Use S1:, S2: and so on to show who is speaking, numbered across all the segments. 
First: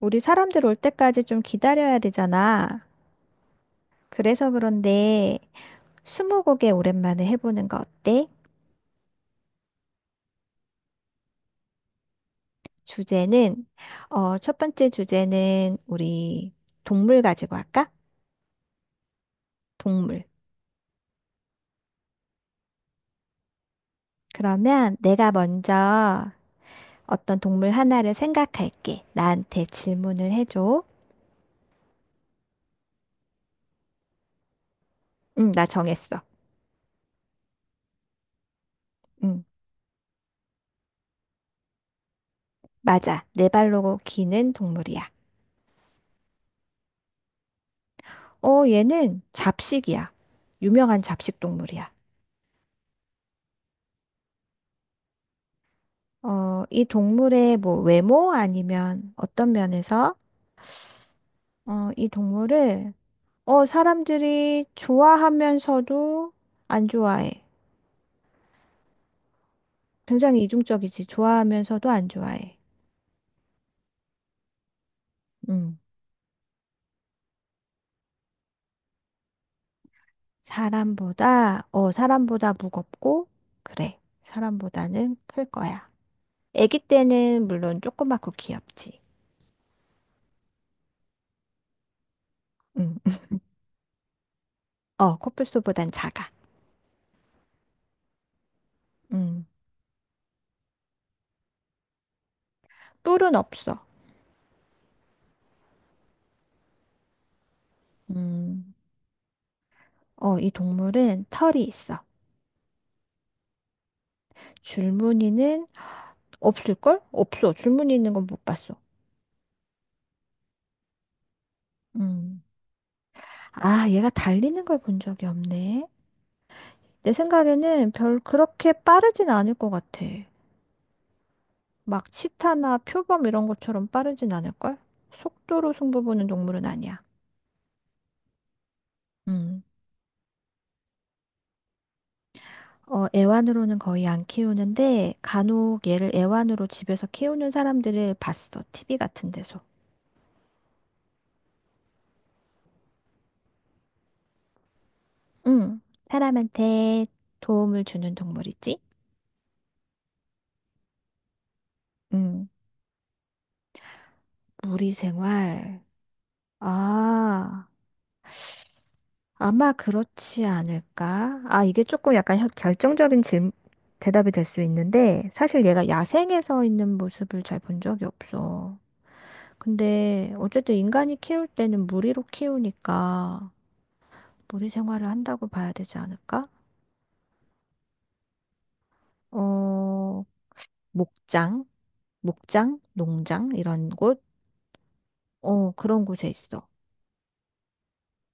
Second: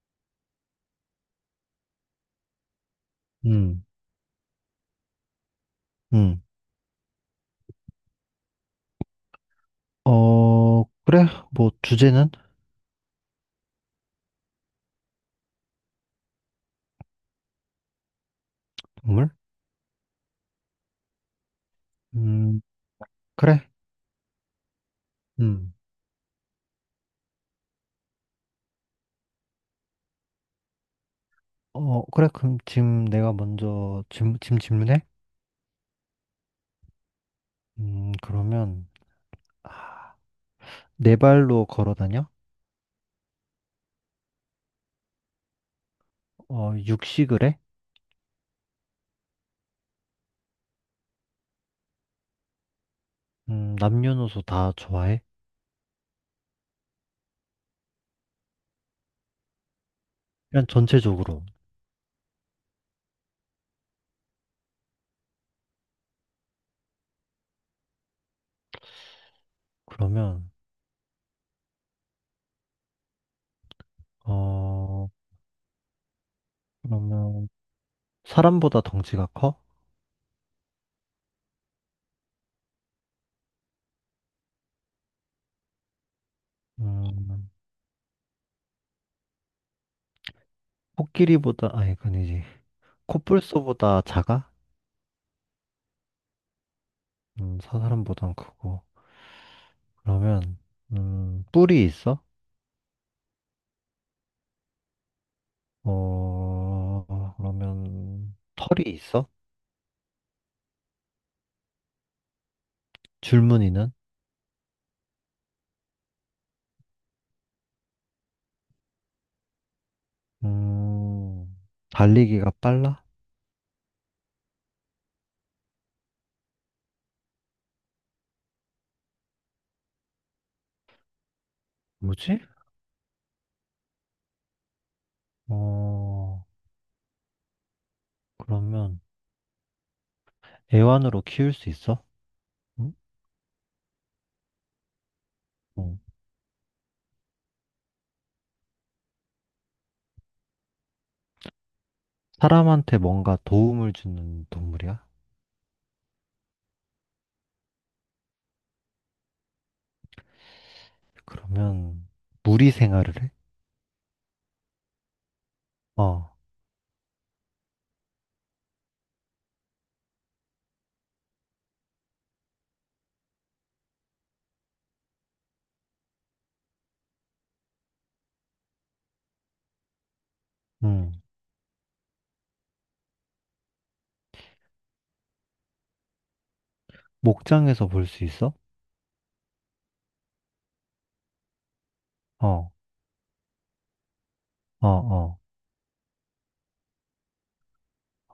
S1: 우리 사람들 올 때까지 좀 기다려야 되잖아.
S2: 음,
S1: 그래서 그런데
S2: 음.
S1: 스무고개 오랜만에 해보는 거 어때?
S2: 어, 그래. 뭐, 주제는?
S1: 주제는 첫 번째 주제는 우리 동물 가지고 할까?
S2: 동물?
S1: 동물.
S2: 음, 그래.
S1: 그러면 내가
S2: 음.
S1: 먼저 어떤 동물 하나를 생각할게. 나한테 질문을 해줘.
S2: 어, 그래. 그럼 지금 내가 먼저 지금 질문해?
S1: 응, 나 정했어.
S2: 그러면,
S1: 응,
S2: 아, 네 발로 걸어 다녀?
S1: 맞아. 네 발로 기는 동물이야.
S2: 어, 육식을 해?
S1: 어, 얘는 잡식이야. 유명한 잡식 동물이야.
S2: 남녀노소 다 좋아해?
S1: 어, 이 동물의 뭐 외모 아니면 어떤 면에서
S2: 그냥 전체적으로.
S1: 이 동물을 사람들이 좋아하면서도 안 좋아해. 굉장히
S2: 그러면,
S1: 이중적이지. 좋아하면서도 안 좋아해.
S2: 어,
S1: 음.
S2: 그러면, 사람보다 덩치가 커?
S1: 사람보다 사람보다 무겁고 그래. 사람보다는 클 거야. 아기 때는
S2: 음,
S1: 물론 조그맣고 귀엽지.
S2: 코끼리보다, 아니, 그건 이지
S1: 음. 음.
S2: 코뿔소보다 작아?
S1: 어, 코뿔소보단 작아.
S2: 사람보단 크고.
S1: 음.
S2: 그러면 뿔이 있어?
S1: 뿔은 없어.
S2: 어, 그러면
S1: 음.
S2: 털이 있어?
S1: 어, 이 동물은 털이 있어.
S2: 줄무늬는?
S1: 줄무늬는 없을걸? 없어. 줄무늬 있는 건 못 봤어.
S2: 음,
S1: 음.
S2: 달리기가 빨라?
S1: 아, 얘가 달리는 걸 본 적이 없네. 내 생각에는 별 그렇게 빠르진 않을 것 같아. 막
S2: 뭐지?
S1: 치타나 표범 이런 것처럼 빠르진 않을걸? 속도로 승부 보는
S2: 어,
S1: 동물은 아니야.
S2: 그러면
S1: 음.
S2: 애완으로 키울 수 있어? 응?
S1: 어, 애완으로는 거의 안 키우는데 간혹
S2: 어.
S1: 얘를 애완으로 집에서 키우는 사람들을 봤어. TV 같은 데서.
S2: 사람한테 뭔가 도움을 주는 동물이야?
S1: 음. 사람한테 도움을 주는 동물이지?
S2: 그러면
S1: 음.
S2: 무리 생활을 해?
S1: 무리 생활.
S2: 어,
S1: 아. 아마 그렇지 않을까? 아, 이게 조금 약간 결정적인 대답이 될 수 있는데, 사실 얘가 야생에서 있는 모습을 잘 본 적이 없어. 근데, 어쨌든
S2: 음,
S1: 인간이 키울 때는 무리로 키우니까, 무리 생활을 한다고 봐야 되지 않을까?
S2: 목장에서 볼 수 있어?
S1: 어, 목장,
S2: 어,
S1: 목장, 농장, 이런 곳?
S2: 어, 어,
S1: 어, 그런 곳에 있어.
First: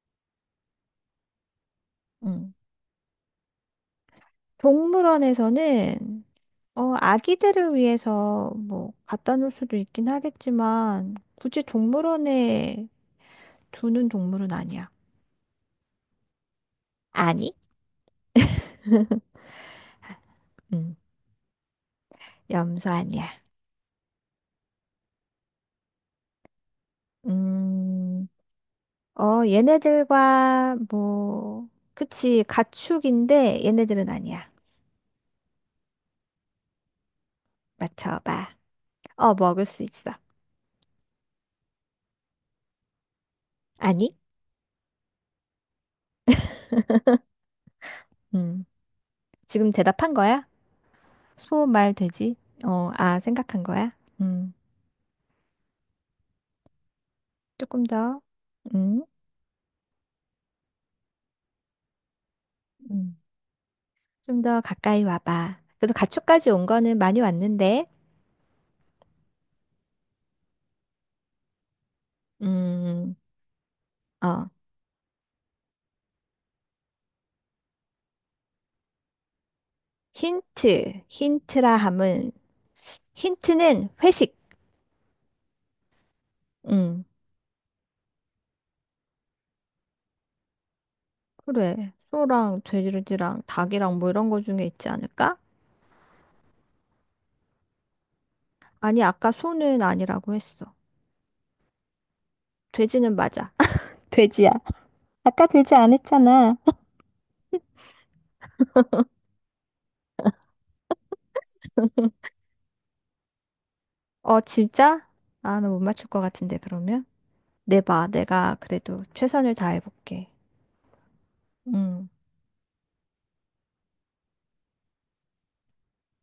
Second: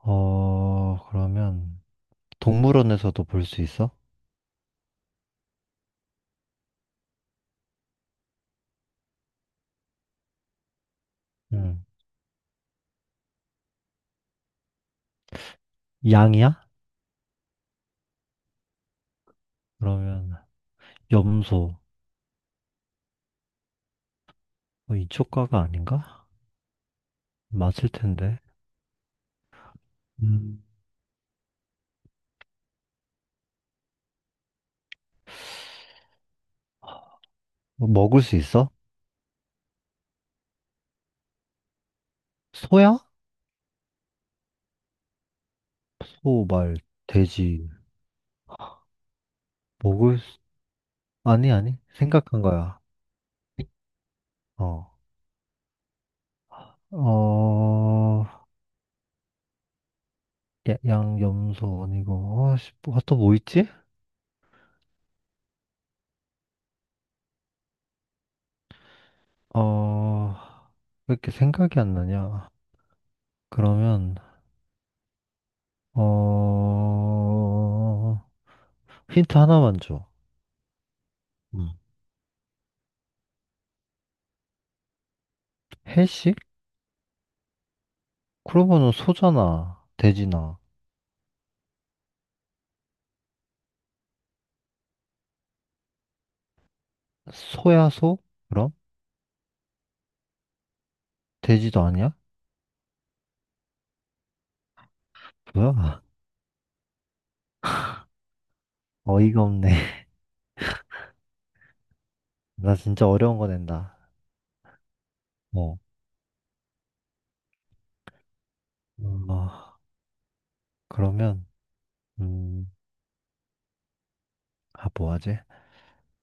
S2: 어, 그러면
S1: 응.
S2: 동물원에서도 볼 수 있어?
S1: 동물원에서는 어, 아기들을 위해서 뭐 갖다 놓을 수도 있긴 하겠지만 굳이
S2: 응,
S1: 동물원에 두는 동물은 아니야.
S2: 양이야?
S1: 아니?
S2: 그러면
S1: 음,
S2: 염소
S1: 염소 아니야.
S2: 어, 이쪽가가 아닌가? 맞을
S1: 음,
S2: 텐데.
S1: 어,
S2: 음.
S1: 얘네들과 뭐, 그치, 가축인데 얘네들은 아니야.
S2: 뭐 먹을 수
S1: 맞춰봐.
S2: 있어?
S1: 어, 먹을 수 있어.
S2: 소야?
S1: 아니?
S2: 소, 말, 돼지.
S1: 음, 지금 대답한
S2: 먹을 수...
S1: 거야?
S2: 아니,
S1: 소,
S2: 아니.
S1: 말, 돼지?
S2: 생각한 거야.
S1: 어, 아, 생각한 거야? 음,
S2: 어.
S1: 조금 더.
S2: 어,
S1: 음,
S2: 양, 염소 아니고. 아, 씨, 뭐, 아, 또
S1: 음.
S2: 뭐 있지?
S1: 좀 더 가까이 와봐. 그래도 가축까지 온 거는 많이 왔는데,
S2: 어, 왜 이렇게 생각이 안 나냐?
S1: 음,
S2: 그러면,
S1: 어,
S2: 어, 힌트 하나만 줘. 음.
S1: 힌트라 함은, 힌트는 회식.
S2: 해식?
S1: 음,
S2: 그러면은 소잖아. 돼지나.
S1: 그래. 소랑 돼지랑 닭이랑 뭐 이런 거 중에 있지 않을까?
S2: 소야소? 그럼?
S1: 아니, 아까 소는 아니라고 했어.
S2: 돼지도 아니야?
S1: 돼지는 맞아. 돼지야. 아까 돼지 안
S2: 뭐야?
S1: 했잖아.
S2: 어이가 없네. 나 진짜 어려운 거 낸다.
S1: 어, 진짜? 아, 나 못
S2: 어,
S1: 맞출 것 같은데, 그러면? 내봐. 내가 그래도 최선을
S2: 어,
S1: 다해볼게.
S2: 그러면,
S1: 음,
S2: 음, 아, 뭐 하지?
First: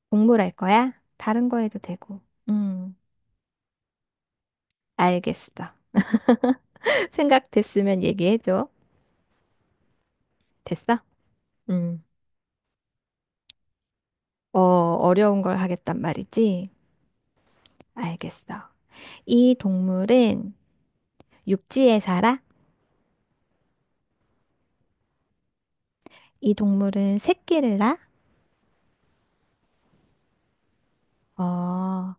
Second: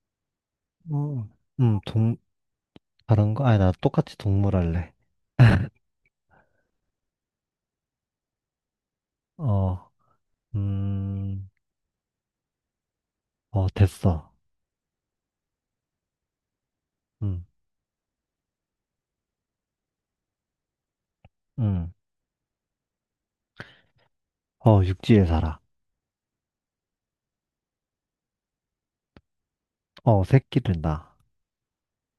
S1: 동물 할 거야?
S2: 어,
S1: 다른 거 해도
S2: 음, 동,
S1: 되고. 음.
S2: 다른 거? 아니, 나 똑같이 동물 할래.
S1: 알겠어. 생각됐으면 얘기해줘.
S2: 어,
S1: 됐어?
S2: 음,
S1: 음.
S2: 어, 됐어.
S1: 어, 어려운 걸 하겠단 말이지?
S2: 음,
S1: 알겠어. 이 동물은
S2: 음,
S1: 육지에 살아?
S2: 어, 육지에 살아.
S1: 이 동물은 새끼를 낳아?
S2: 어, 새끼를 낳아.
S1: 어,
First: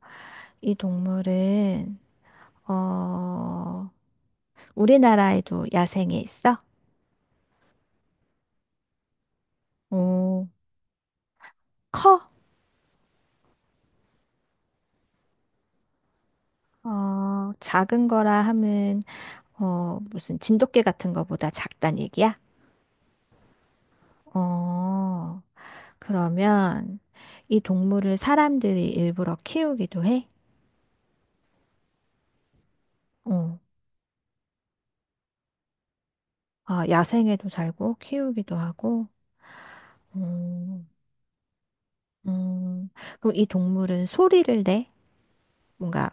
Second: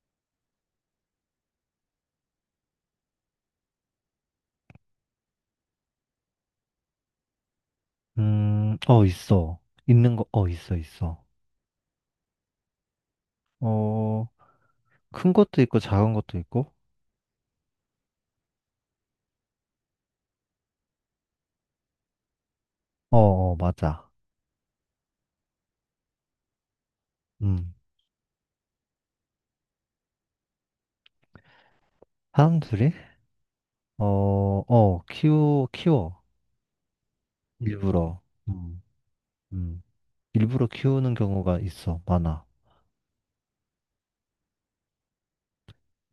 S1: 이 동물은, 어, 우리나라에도 야생에 있어?
S2: 어, 있어. 있는 거, 어,
S1: 오,
S2: 있어, 있어.
S1: 커?
S2: 어, 큰 것도 있고, 작은 것도 있고.
S1: 어, 작은 거라 하면, 어, 무슨 진돗개 같은 거보다 작단 얘기야?
S2: 어, 어, 맞아.
S1: 어, 그러면 이
S2: 음,
S1: 동물을 사람들이 일부러 키우기도 해?
S2: 사람들이?
S1: 어.
S2: 어, 어, 키워.
S1: 아, 야생에도 살고
S2: 일부러.
S1: 키우기도
S2: 음,
S1: 하고.
S2: 음. 일부러
S1: 음,
S2: 키우는 경우가 있어. 많아.
S1: 음. 그럼 이 동물은 소리를 내? 뭔가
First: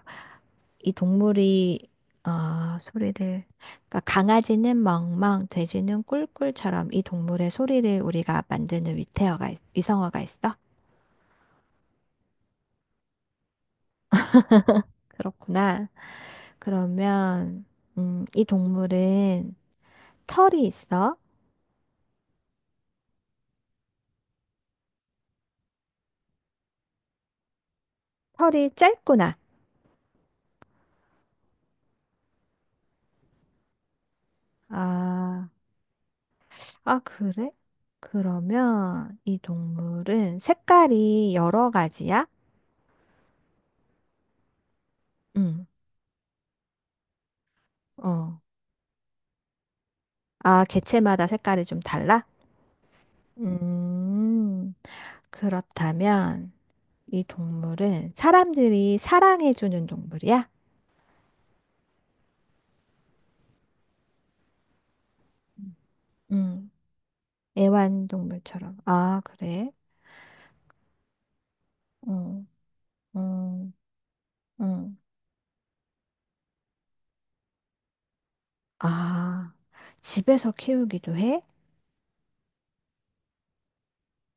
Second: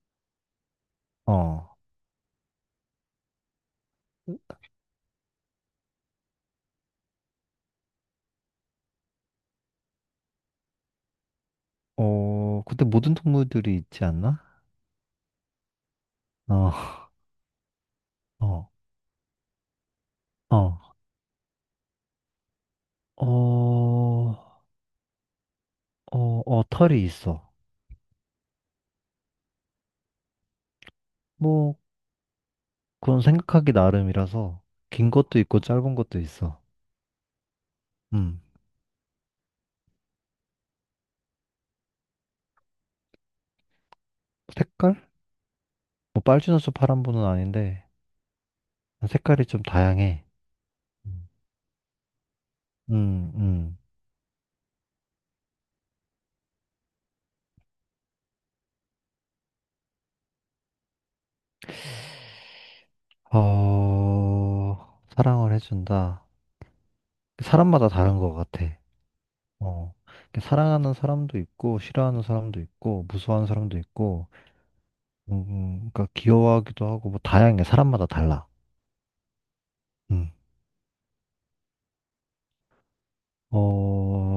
S1: 이
S2: 어,
S1: 동물이 아, 소리를 그러니까 강아지는 멍멍, 돼지는 꿀꿀처럼 이 동물의 소리를 우리가 만드는 위성어가 있어?
S2: 어, 근데 모든 동물들이 있지 않나?
S1: 그렇구나.
S2: 어,
S1: 그러면 이
S2: 어,
S1: 동물은 털이
S2: 어,
S1: 있어?
S2: 어, 어, 어, 털이 있어.
S1: 털이 짧구나.
S2: 뭐, 그건 생각하기 나름이라서, 긴 것도
S1: 아,
S2: 있고, 짧은 것도 있어.
S1: 아, 그래?
S2: 음,
S1: 그러면 이 동물은 색깔이 여러 가지야?
S2: 색깔?
S1: 응.
S2: 뭐, 빨주노초 파란보는 아닌데,
S1: 어.
S2: 색깔이 좀 다양해.
S1: 아,
S2: 음,
S1: 개체마다 색깔이 좀 달라?
S2: 음.
S1: 음, 그렇다면 이 동물은 사람들이 사랑해주는 동물이야?
S2: 어, 사랑을 해준다.
S1: 응.
S2: 사람마다 다른 것 같아.
S1: 애완동물처럼. 아, 그래?
S2: 어. 이렇게 사랑하는 사람도 있고, 싫어하는
S1: 응,
S2: 사람도 있고, 무서워하는
S1: 응,
S2: 사람도 있고,
S1: 응.
S2: 그러니까 귀여워하기도 하고, 뭐 다양해. 사람마다 달라.
S1: 아,
S2: 음.
S1: 집에서 키우기도 해?
S2: 어,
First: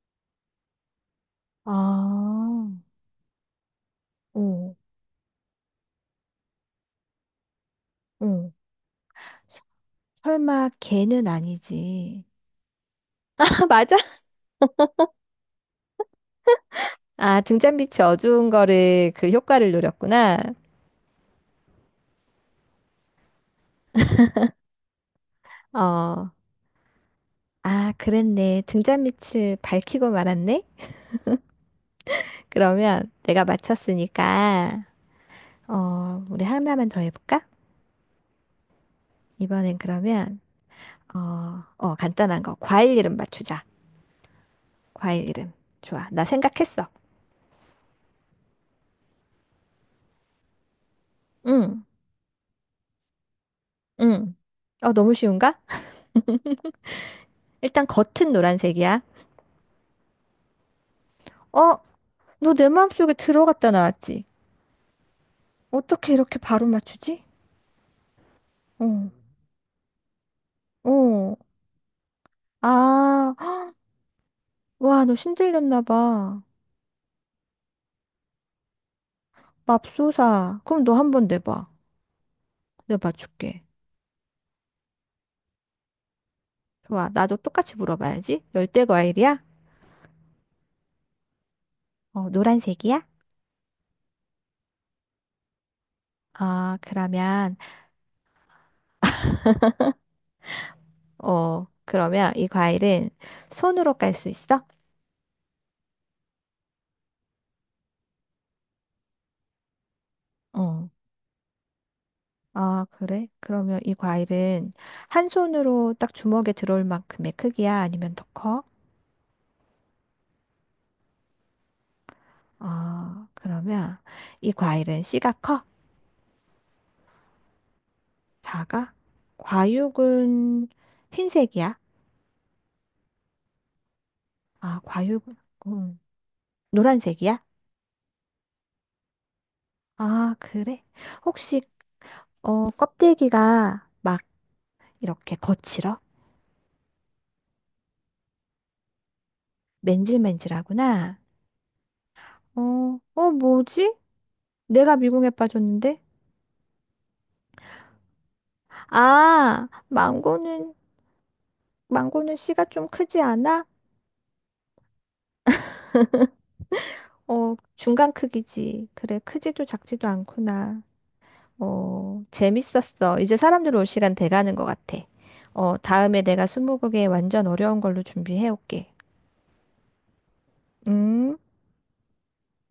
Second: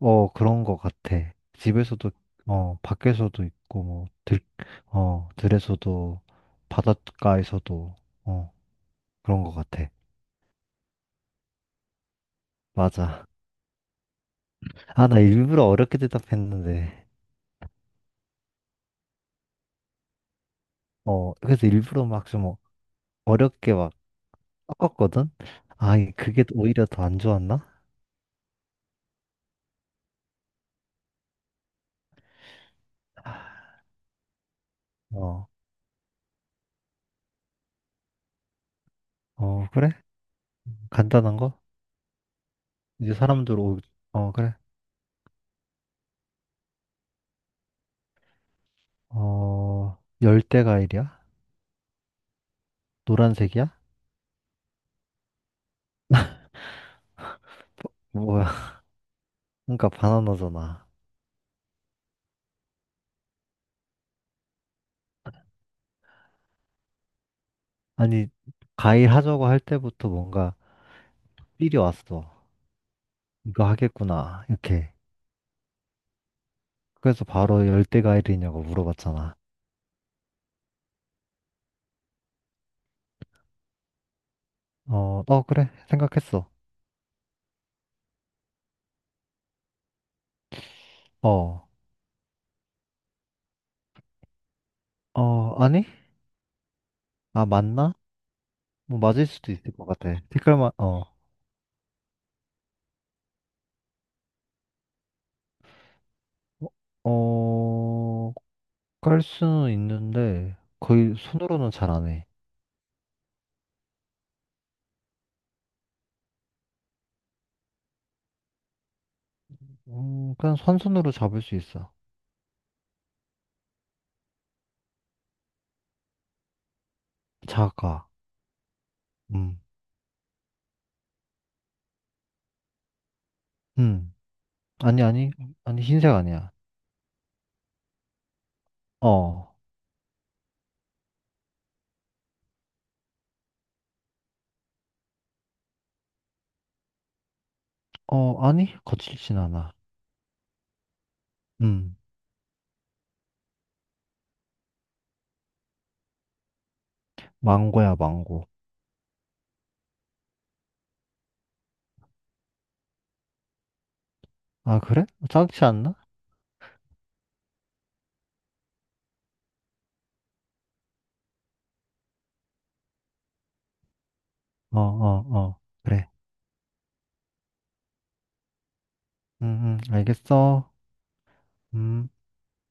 S2: 어, 그런 것 같아. 집에서도,
S1: 아,
S2: 어, 밖에서도 있고, 뭐,
S1: 오,
S2: 어, 들에서도, 바닷가에서도,
S1: 오.
S2: 어, 그런 것 같아.
S1: 설마 개는 아니지?
S2: 맞아.
S1: 맞아?
S2: 아, 나 일부러 어렵게 대답했는데,
S1: 아, 등잔빛이 어두운 거를 그 효과를 노렸구나.
S2: 어, 그래서 일부러 막 좀 어렵게 막 섞었거든? 아,
S1: 어,
S2: 그게 또 오히려 더 안 좋았나?
S1: 아, 그랬네. 등잔빛을 밝히고 말았네. 그러면 내가 맞췄으니까,
S2: 어,
S1: 어, 우리 하나만 더 해볼까?
S2: 어,
S1: 이번엔
S2: 그래?
S1: 그러면,
S2: 간단한 거?
S1: 간단한 거. 과일
S2: 이제
S1: 이름
S2: 사람들
S1: 맞추자.
S2: 오, 어, 그래.
S1: 과일 이름. 좋아. 나 생각했어.
S2: 어, 열대과일이야?
S1: 응,
S2: 노란색이야?
S1: 응. 어, 너무 쉬운가? 일단 겉은
S2: 뭐야?
S1: 노란색이야.
S2: 그러니까 바나나잖아.
S1: 어, 너 내 마음속에 들어갔다 나왔지? 어떻게 이렇게 바로 맞추지?
S2: 아니,
S1: 어,
S2: 과일 하자고 할 때부터 뭔가
S1: 어.
S2: 삘이 왔어.
S1: 아,
S2: 이거 하겠구나. 이렇게.
S1: 와, 너 신들렸나 봐.
S2: 그래서 바로 열대과일이냐고 물어봤잖아.
S1: 맙소사. 그럼 너 한번 내봐. 내가 맞출게.
S2: 어, 어, 그래. 생각했어.
S1: 좋아. 나도 똑같이 물어봐야지. 열대 과일이야?
S2: 어,
S1: 어, 노란색이야?
S2: 어, 아니?
S1: 아,
S2: 아,
S1: 그러면,
S2: 맞나? 뭐 맞을 수도 있을 것 같아. 색깔만, 어.
S1: 어, 그러면 이 과일은 손으로 깔 수 있어?
S2: 어, 깔 수는 있는데
S1: 어.
S2: 거의 손으로는 잘 안 해.
S1: 아, 그래? 그러면 이 과일은 한 손으로 딱 주먹에 들어올 만큼의 크기야? 아니면 더 커?
S2: 그냥 한 손으로 잡을 수 있어.
S1: 아, 그러면 이 과일은 씨가 커?
S2: 작아.
S1: 작아?
S2: 음,
S1: 과육은 흰색이야?
S2: 음.
S1: 아,
S2: 아니,
S1: 과육.
S2: 아니, 아니,
S1: 음.
S2: 흰색 아니야.
S1: 노란색이야?
S2: 어,
S1: 아, 그래? 혹시, 어, 껍데기가 막 이렇게 거칠어?
S2: 어, 아니, 거칠진 않아.
S1: 맨질맨질하구나.
S2: 음,
S1: 어, 어, 뭐지? 내가 미궁에 빠졌는데?
S2: 망고야, 망고.
S1: 아, 망고는, 망고는 씨가 좀 크지 않아?
S2: 아, 그래? 작지 않나?
S1: 어, 중간 크기지. 그래, 크지도 작지도 않구나. 어, 재밌었어. 이제 사람들 올 시간 돼가는 것
S2: 어,
S1: 같아.
S2: 어, 어,
S1: 어,
S2: 그래.
S1: 다음에 내가 스무고개 완전 어려운 걸로 준비해 올게.
S2: 알겠어.
S1: 음.
S2: 음.